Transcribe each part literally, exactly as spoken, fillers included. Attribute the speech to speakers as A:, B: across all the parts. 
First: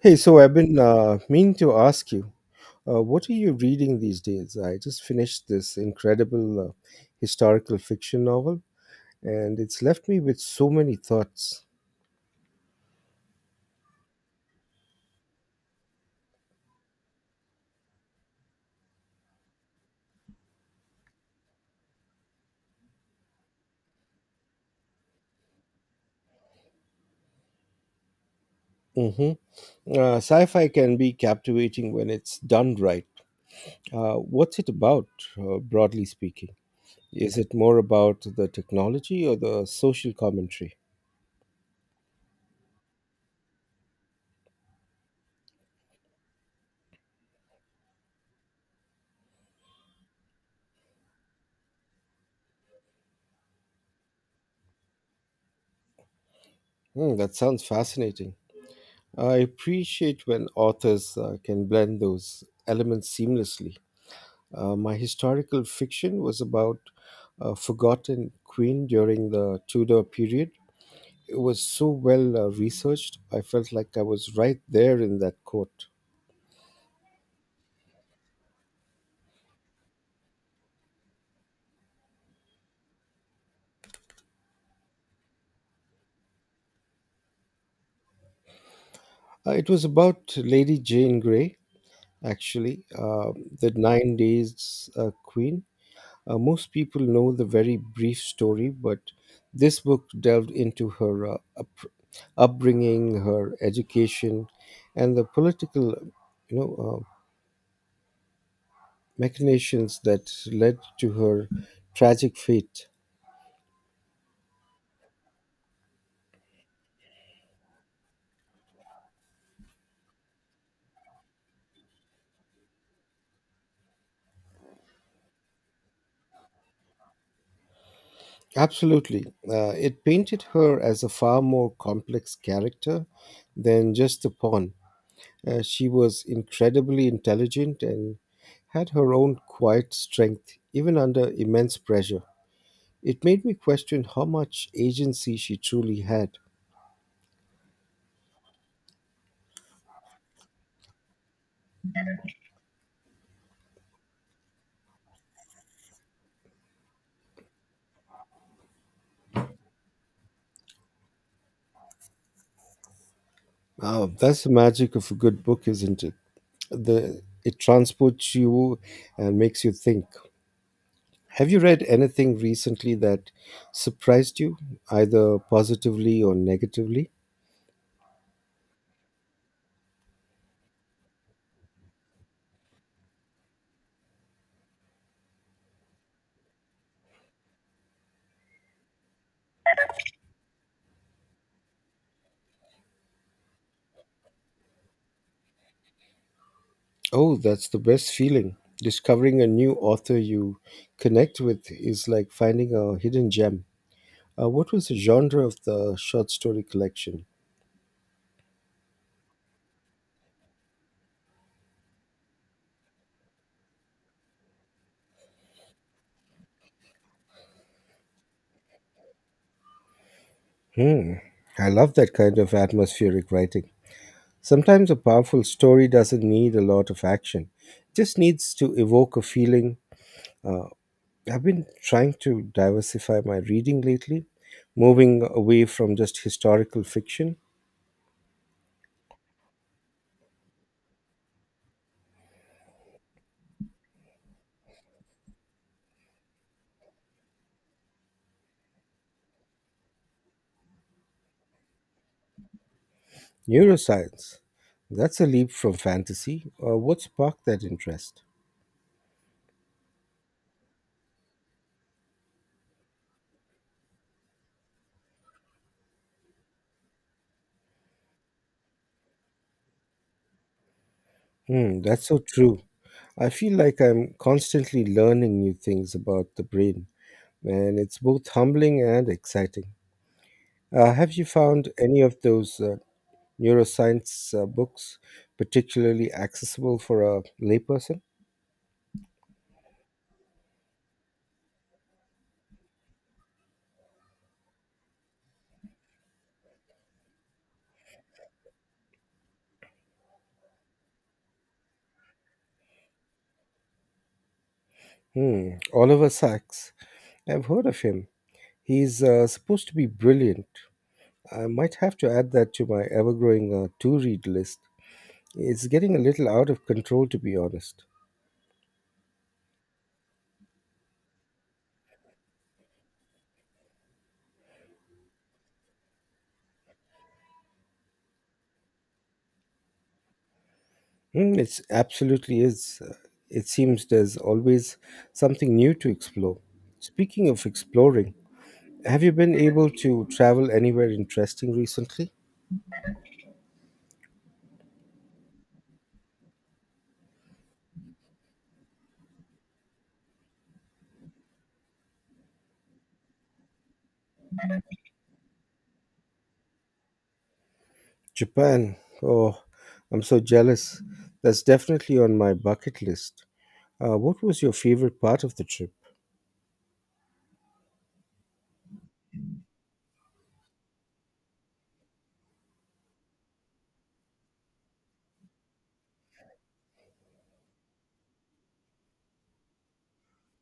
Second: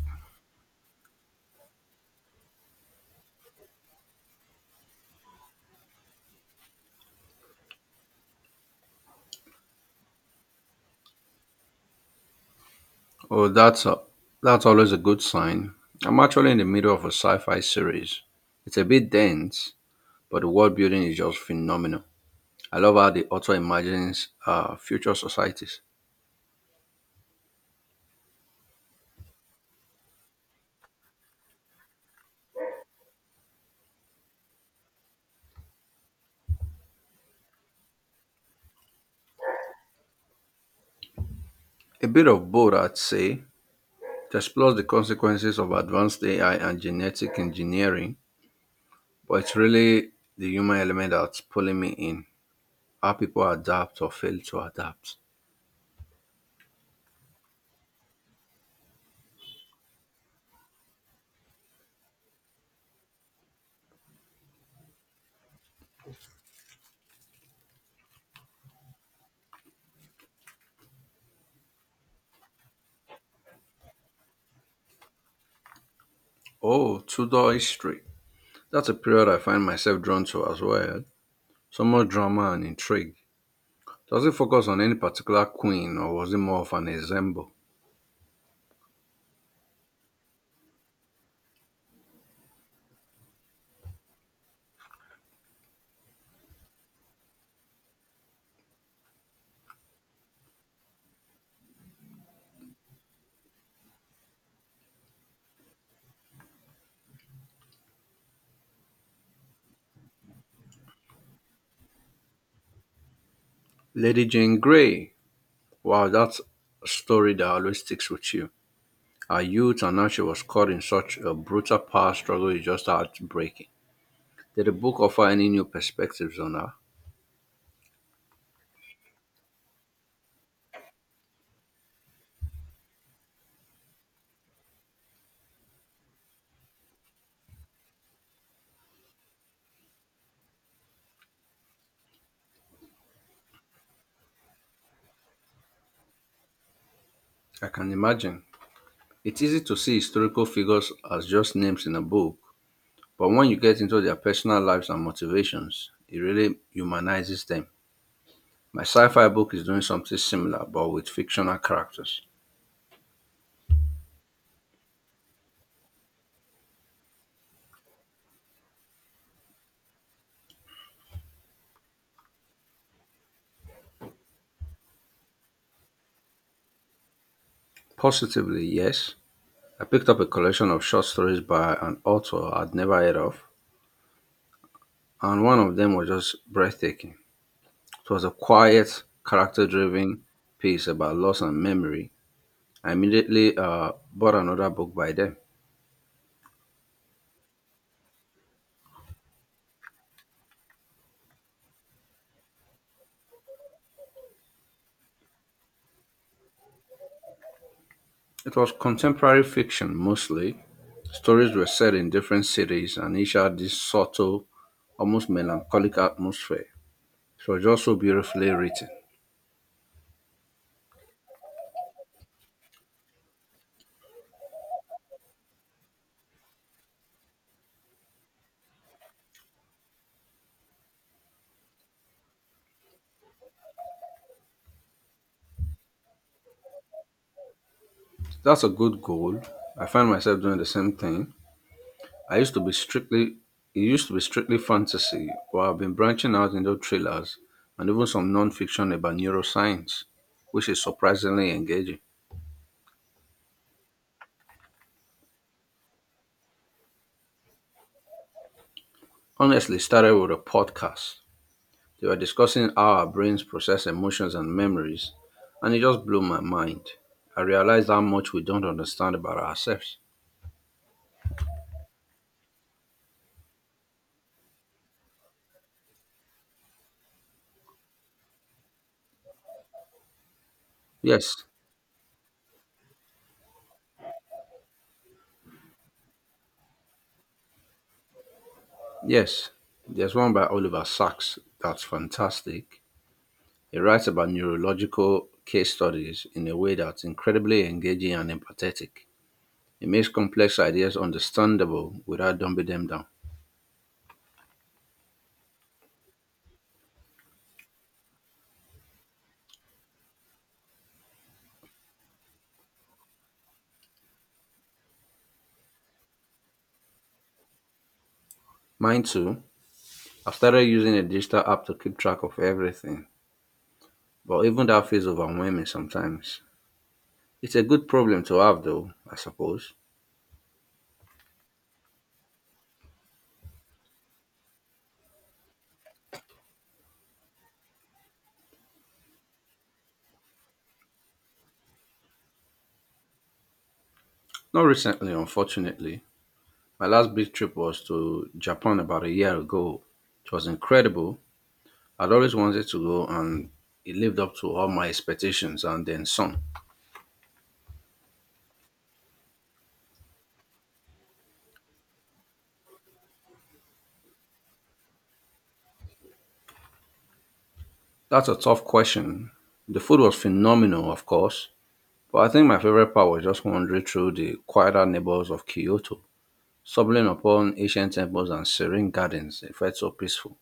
A: Hey, so I've been uh, meaning to ask you, uh, what are you reading these days? I just finished this incredible uh, historical fiction novel, and it's left me with so many thoughts.
B: Oh, that's a, that's always a good sign. I'm actually in the middle of a sci-fi series. It's a bit dense, but the world building is just phenomenal. I love how the author imagines uh, future societies.
A: hmm Uh, sci-fi can be captivating when it's done right. Uh, what's it about, uh, broadly speaking? Is it more about the technology or the social commentary?
B: A bit of both, I'd say. It explores the consequences of advanced A I and genetic engineering, but it's really the human element that's pulling me in. How people adapt or fail to adapt.
A: Hmm, that sounds fascinating. I appreciate when authors uh, can blend those elements seamlessly. Uh, my historical fiction was about a forgotten queen during the Tudor period. It was so well uh, researched. I felt like I was right there in that court.
B: Oh, Tudor history. That's a period I find myself drawn to as well. So much drama and intrigue. Does it focus on any particular queen or was it more of an ensemble?
A: Uh, it was about Lady Jane Grey, actually, uh, the Nine Days uh, Queen. Uh, most people know the very brief story, but this book delved into her uh, up- upbringing, her education, and the political, you know, uh, machinations that led to her tragic fate.
B: Lady Jane Grey. Wow, that's a story that always sticks with you. Her youth and how she was caught in such a brutal power struggle is just heartbreaking. Did the book offer any new perspectives on her?
A: Absolutely. Uh, it painted her as a far more complex character than just a pawn. Uh, she was incredibly intelligent and had her own quiet strength, even under immense pressure. It made me question how much agency she truly had.
B: I can imagine. It's easy to see historical figures as just names in a book, but when you get into their personal lives and motivations, it really humanizes them. My sci fi book is doing something similar but with fictional characters.
A: Ah, that's the magic of a good book, isn't it? The, it transports you and makes you think. Have you read anything recently that surprised you, either positively or negatively?
B: Positively, yes, I picked up a collection of short stories by an author I'd never heard of, and one of them was just breathtaking. It was a quiet, character driven piece about loss and memory. I immediately uh, bought another book by them.
A: Oh, that's the best feeling. Discovering a new author you connect with is like finding a hidden gem. Uh, what was the genre of the short story collection?
B: It was contemporary fiction mostly. Stories were set in different cities and each had this subtle, almost melancholic atmosphere. It was just so beautifully written.
A: Hmm, I love that kind of atmospheric writing. Sometimes a powerful story doesn't need a lot of action, it just needs to evoke a feeling. I've been trying to diversify my reading lately, moving away from just historical fiction.
B: That's a good goal. I find myself doing the same thing. I used to be strictly It used to be strictly fantasy, but I've been branching out into thrillers and even some non-fiction about neuroscience, which is surprisingly engaging.
A: Neuroscience, that's a leap from fantasy. Uh, what sparked that interest?
B: Honestly, started with a podcast. They were discussing how our brains process emotions and memories, and it just blew my mind. I realized how much we don't understand about ourselves.
A: Hmm, that's so true. I feel like I'm constantly learning new things about the brain, and it's both humbling and exciting. Uh, have you
B: Yes,
A: found any of those uh, neuroscience uh, books particularly accessible for a layperson?
B: yes. There's one by Oliver Sacks that's fantastic. He writes about neurological case studies in a way that's incredibly engaging and empathetic. He makes complex ideas understandable without dumbing them down.
A: Hmm, Oliver Sacks. I've heard of him. He's uh, supposed to be brilliant. I might have to add that to my ever growing uh, to read list. It's getting a little out of control, to be honest.
B: Mine too. I've started using a digital app to keep track of everything, but even that feels overwhelming sometimes. It's a good problem to have though, I suppose.
A: Mm, it's absolutely is. Uh, It seems there's always something new to explore. Speaking of exploring, have you been able to travel anywhere interesting recently?
B: Not recently, unfortunately. My last big trip was to Japan about a year ago. It was incredible. I'd always wanted to go and it lived up to all my expectations and then some.
A: Japan. Oh, I'm so jealous. That's definitely on my bucket list. Uh, what was your favorite part of the trip?
B: That's a tough question. The food was phenomenal, of course, but I think my favorite part was just wandering through the quieter neighbors of Kyoto, stumbling upon ancient temples and serene gardens. It felt so peaceful.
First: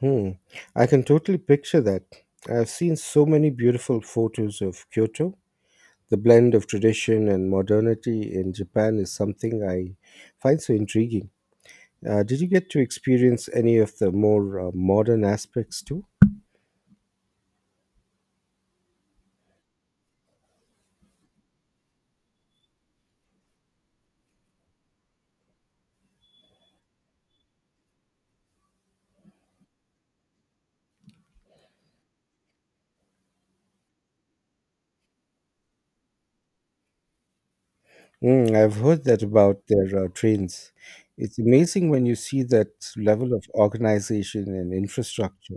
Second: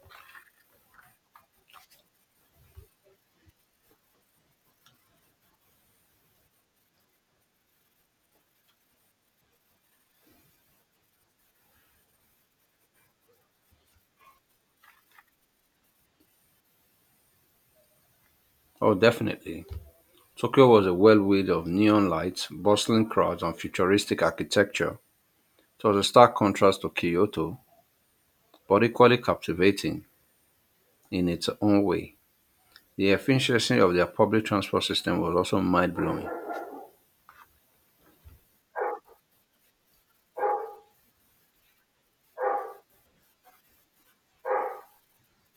A: Hmm, I can totally picture that. I've seen so many beautiful photos of Kyoto. The blend of tradition and modernity in Japan is something I find so intriguing. Uh, did you get to experience any of the more uh, modern aspects too?
B: Oh, definitely. Tokyo was a whirlwind of neon lights, bustling crowds, and futuristic architecture. It was a stark contrast to Kyoto, but equally captivating in its own way. The efficiency of their public transport system was also mind blowing.
A: Mm, I've heard that about their uh, trains. It's amazing when you see that level of organization and infrastructure.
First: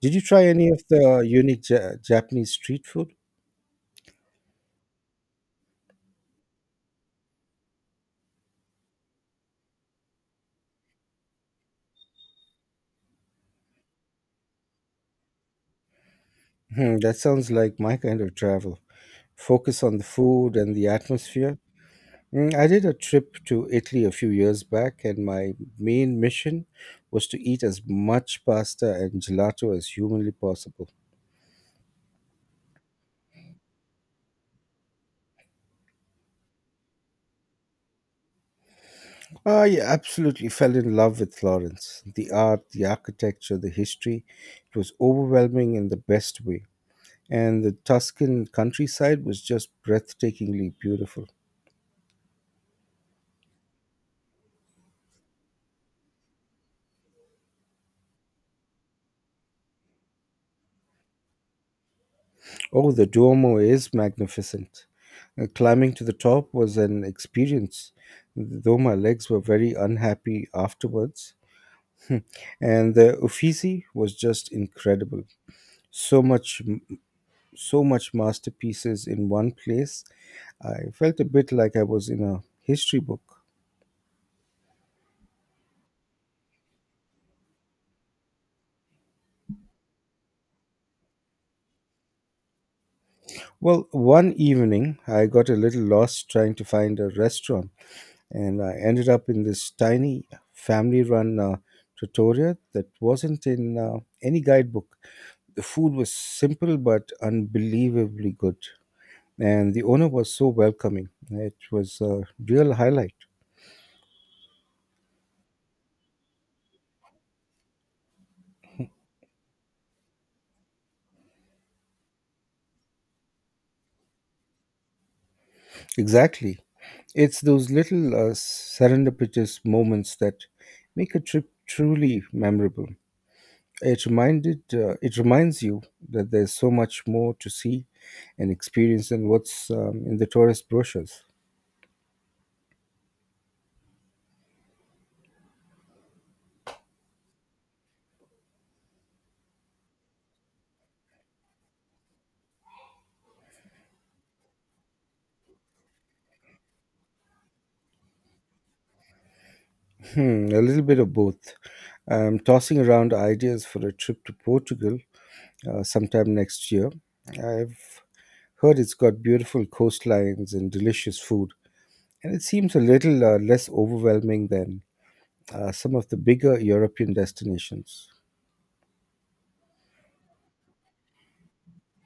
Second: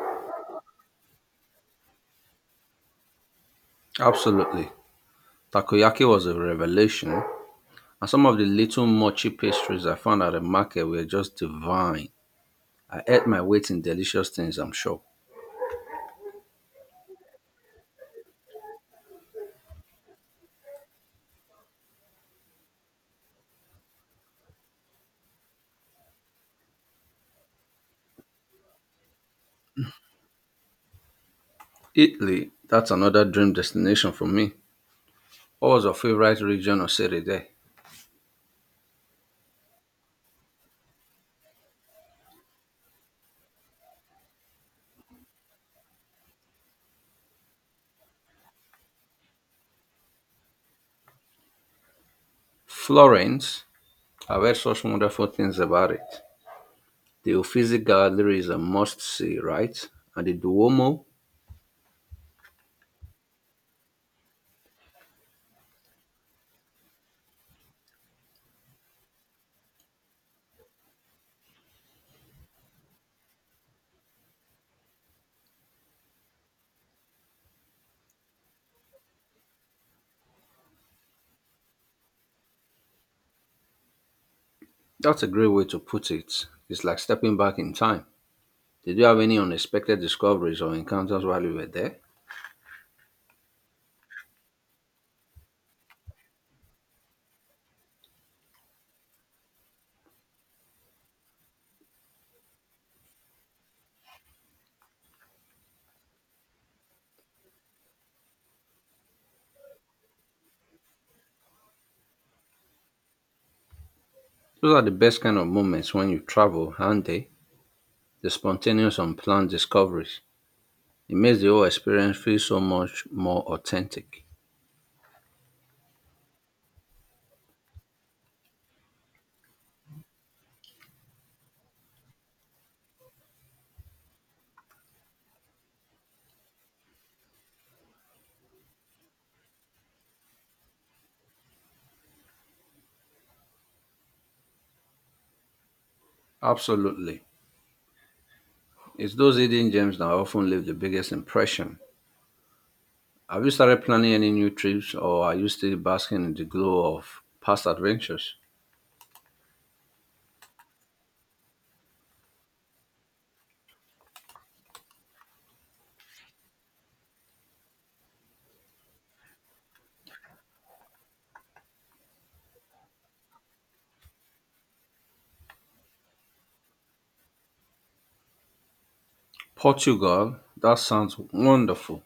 A: Did you try any of the uh, unique ja- Japanese street food?
B: Absolutely. Takoyaki was a revelation. And some of the little mochi pastries I found at the market were just divine. I ate my weight in delicious things, I'm sure.
A: Hmm, that sounds like my kind of travel. Focus on the food and the atmosphere. Mm, I did a trip to Italy a few years back, and my main mission was to eat as much pasta and gelato as humanly possible.
B: Italy, that's another dream destination for me. What was your favorite region or city there?
A: I absolutely fell in love with Florence. The art, the architecture, the history, it was overwhelming in the best way. And the Tuscan countryside was just breathtakingly beautiful.
B: Florence, I've heard such wonderful things about it. The Uffizi Gallery is a must see, right? And the Duomo,
A: Oh, the Duomo is magnificent. Uh, Climbing to the top was an experience, though my legs were very unhappy afterwards. And the Uffizi was just incredible. So much, so much masterpieces in one place. I felt a bit like I was in a history book.
B: that's a great way to put it. It's like stepping back in time. Did you have any unexpected discoveries or encounters while you were there?
A: Well, one evening I got a little lost trying to find a restaurant and I ended up in this tiny family run uh, trattoria that wasn't in uh, any guidebook. The food was simple but unbelievably good, and the owner was so welcoming. It was a real highlight.
B: Those are the best kind of moments when you travel, aren't they? The spontaneous unplanned discoveries. It makes the whole experience feel so much more authentic.
A: Exactly. It's those little uh, serendipitous moments that make a trip truly memorable. It reminded, uh, it reminds you that there's so much more to see and experience than what's um, in the tourist brochures.
B: Absolutely. It's those hidden gems that often leave the biggest impression. Have you started planning any new trips or are you still basking in the glow of past adventures?
A: Hmm, a little bit of both. I'm tossing around ideas for a trip to Portugal uh, sometime next year. I've heard it's got beautiful coastlines and delicious food, and it seems a little uh, less overwhelming than uh, some of the bigger European destinations.
B: Portugal, that sounds wonderful.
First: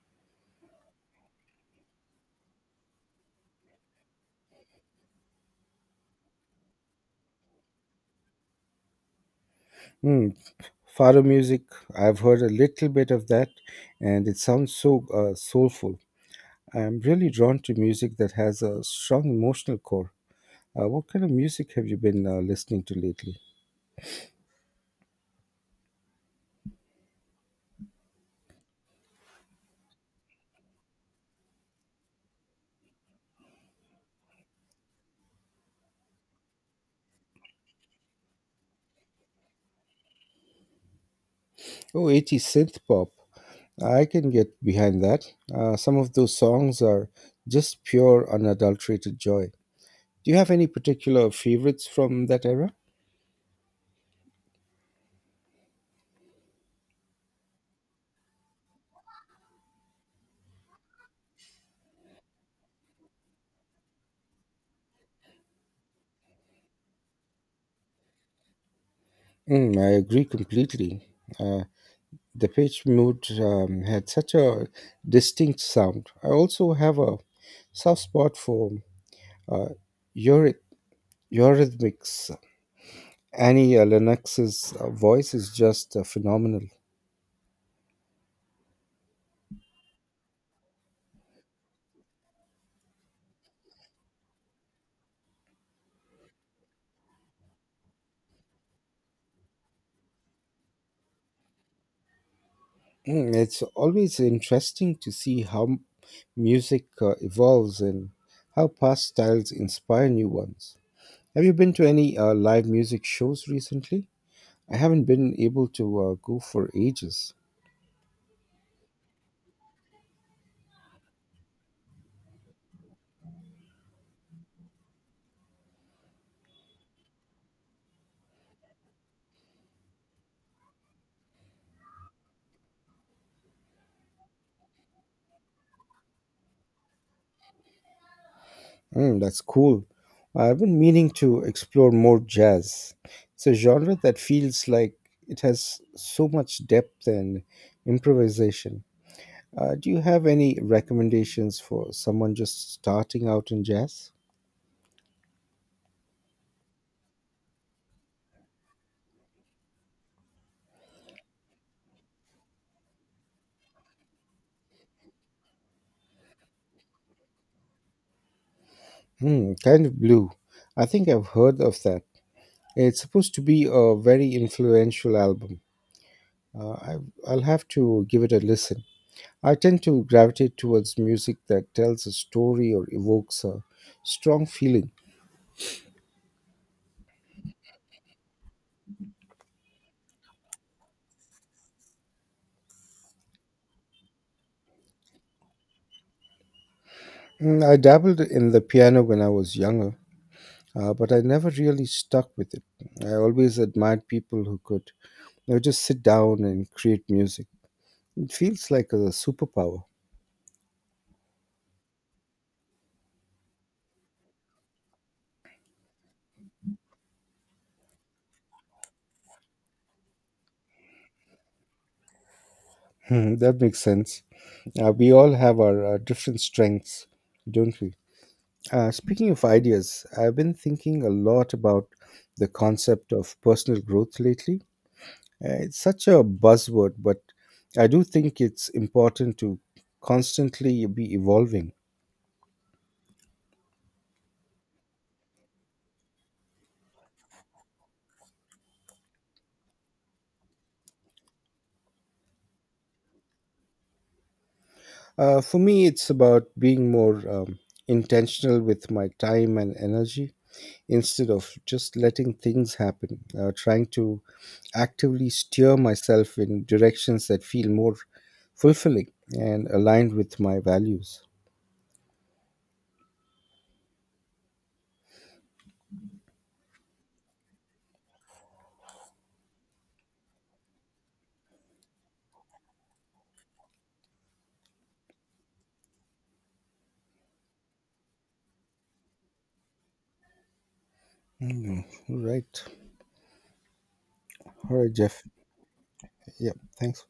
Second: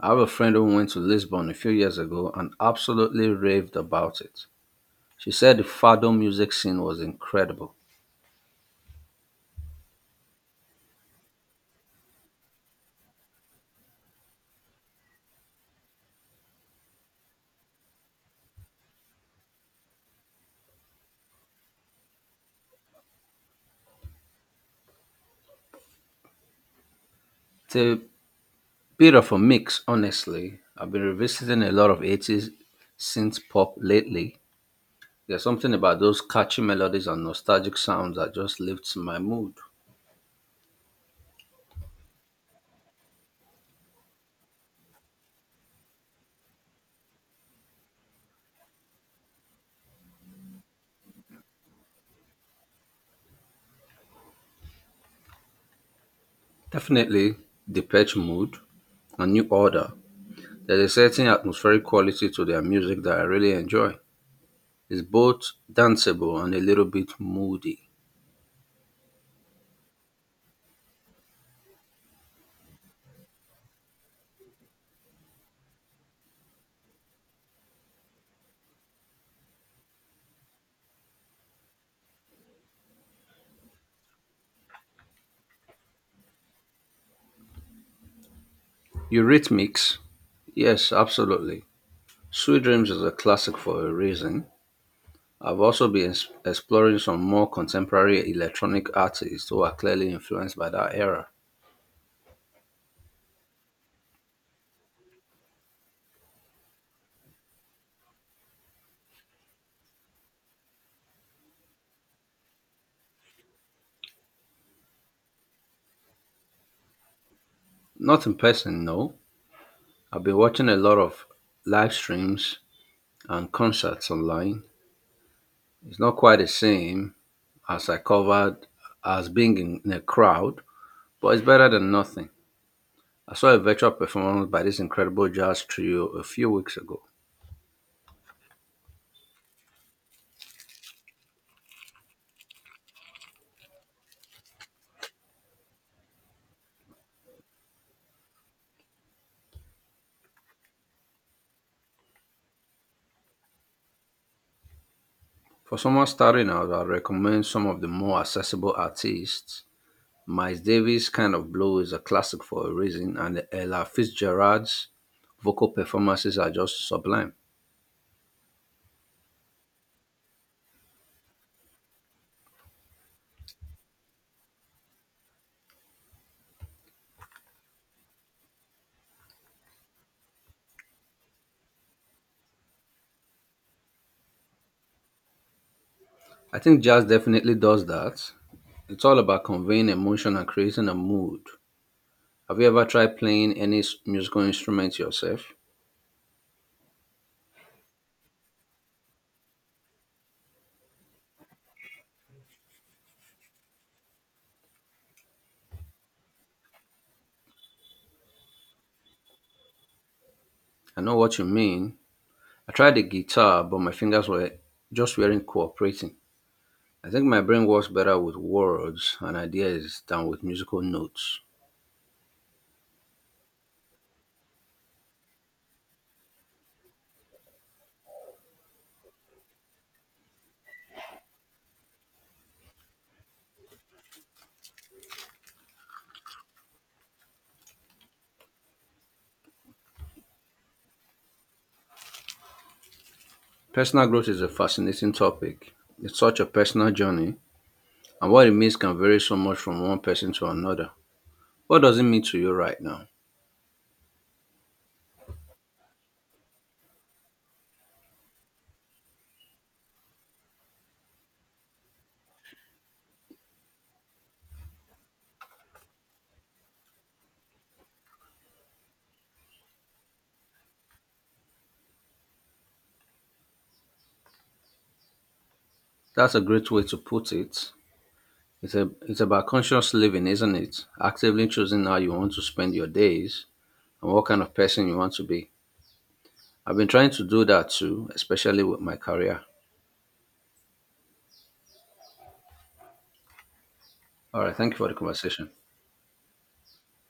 B: I have a friend who went to Lisbon a few years ago and absolutely raved about it. She said the fado music scene was incredible.
A: Hmm, fado music, I've heard a little bit of that, and it sounds so uh, soulful. I'm really drawn to music that has a strong emotional core. Uh, what kind of music have you been uh, listening to lately?
B: Te- Bit of a mix, honestly. I've been revisiting a lot of eighties synth pop lately. There's something about those catchy melodies and nostalgic sounds that just lifts my mood.
A: Oh, eighty synth pop. I can get behind that. Uh, some of those songs are just pure unadulterated joy. Do you have any particular favorites from that era?
B: Definitely Depeche Mode and New Order. There's a certain atmospheric quality to their music that I really enjoy. It's both danceable and a little bit moody.
A: Mm, I agree completely. Uh, the Page Mood um, had such a distinct sound. I also have a soft spot for uh, Eury- Eurythmics. Annie uh, Lennox's uh, voice is just uh, phenomenal.
B: Eurythmics? Yes, absolutely. Sweet Dreams is a classic for a reason. I've also been es- exploring some more contemporary electronic artists who are clearly influenced by that era.
A: Mm, it's always interesting to see how m- music uh, evolves and how past styles inspire new ones. Have you been to any uh, live music shows recently? I haven't been able to uh, go for ages.
B: Not in person, no. I've been watching a lot of live streams and concerts online. It's not quite the same as I covered as being in, in a crowd, but it's better than nothing. I saw a virtual performance by this incredible jazz trio a few weeks ago.
A: Mm, that's cool. I've been meaning to explore more jazz. It's a genre that feels like it has so much depth and improvisation. Uh, do you have any recommendations for someone just starting out in jazz?
B: For someone starting out, I recommend some of the more accessible artists. Miles Davis' Kind of Blue is a classic for a reason, and Ella Fitzgerald's vocal performances are just sublime.
A: Hmm, kind of blue. I think I've heard of that. It's supposed to be a very influential album. Uh, I, I'll have to give it a listen. I tend to gravitate towards music that tells a story or evokes a strong feeling.
B: I think jazz definitely does that. It's all about conveying emotion and creating a mood. Have you ever tried playing any s- musical instrument yourself?
A: Mm, I dabbled in the piano when I was younger, uh, but I never really stuck with it. I always admired people who could you know, just sit down and create music. It feels like a superpower.
B: I know what you mean. I tried the guitar, but my fingers were just weren't cooperating. I think my brain works better with words and ideas than with musical notes.
A: Hmm, that makes sense. Uh, we all have our uh, different strengths, don't we? Uh, speaking of ideas, I've been thinking a lot about the concept of personal growth lately. Uh, it's such a buzzword, but I do think it's important to constantly be evolving.
B: Personal growth is a fascinating topic. It's such a personal journey, and what it means can vary so much from one person to another. What does it mean to you right now?
A: Uh, for me, it's about being more um, intentional with my time and energy. Instead of just letting things happen, uh, trying to actively steer myself in directions that feel more fulfilling and aligned with my values.
B: That's a great way to put it. It's, a, it's about conscious living, isn't it? Actively choosing how you want to spend your days and what kind of person you want to be. I've been trying to do that too, especially with my career.
A: Mm, right.
B: All right, thank
A: All
B: you for
A: right,
B: the
A: Jeff.
B: conversation.
A: Yeah. Thanks.